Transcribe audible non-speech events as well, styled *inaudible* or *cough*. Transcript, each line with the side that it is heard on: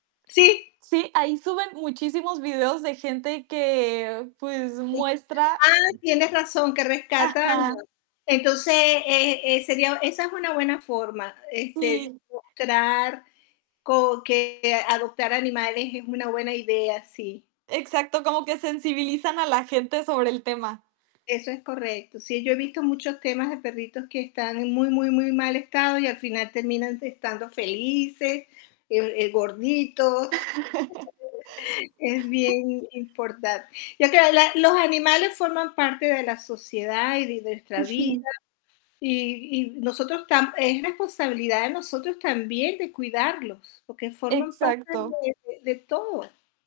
left: Sí.
right: Sí, ahí suben muchísimos videos de gente que, pues,
left: Sí,
right: muestra
left: ah, tienes razón, que rescatan.
right: Ajá.
left: Entonces, e eh sería esa es una buena forma, este,
right: Sí.
left: mostrar co que adoptar animales es una buena idea, sí.
right: Exacto, como que sensibilizan a la gente sobre el tema.
left: Eso es correcto, sí, yo he visto muchos temas de perritos que están en muy, muy, muy mal estado, y al final terminan estando felices, e eh, gorditos. Es
right: *chuckles*
left: bien im importante. Ya te hab la los animales forman parte de la sociedad y de nuestra vida,
right: Ujú.
left: y y nosotros tam es responsabilidad de nosotros también de cuidarlos, porque forman parte
right: Exacto.
left: de de de todo.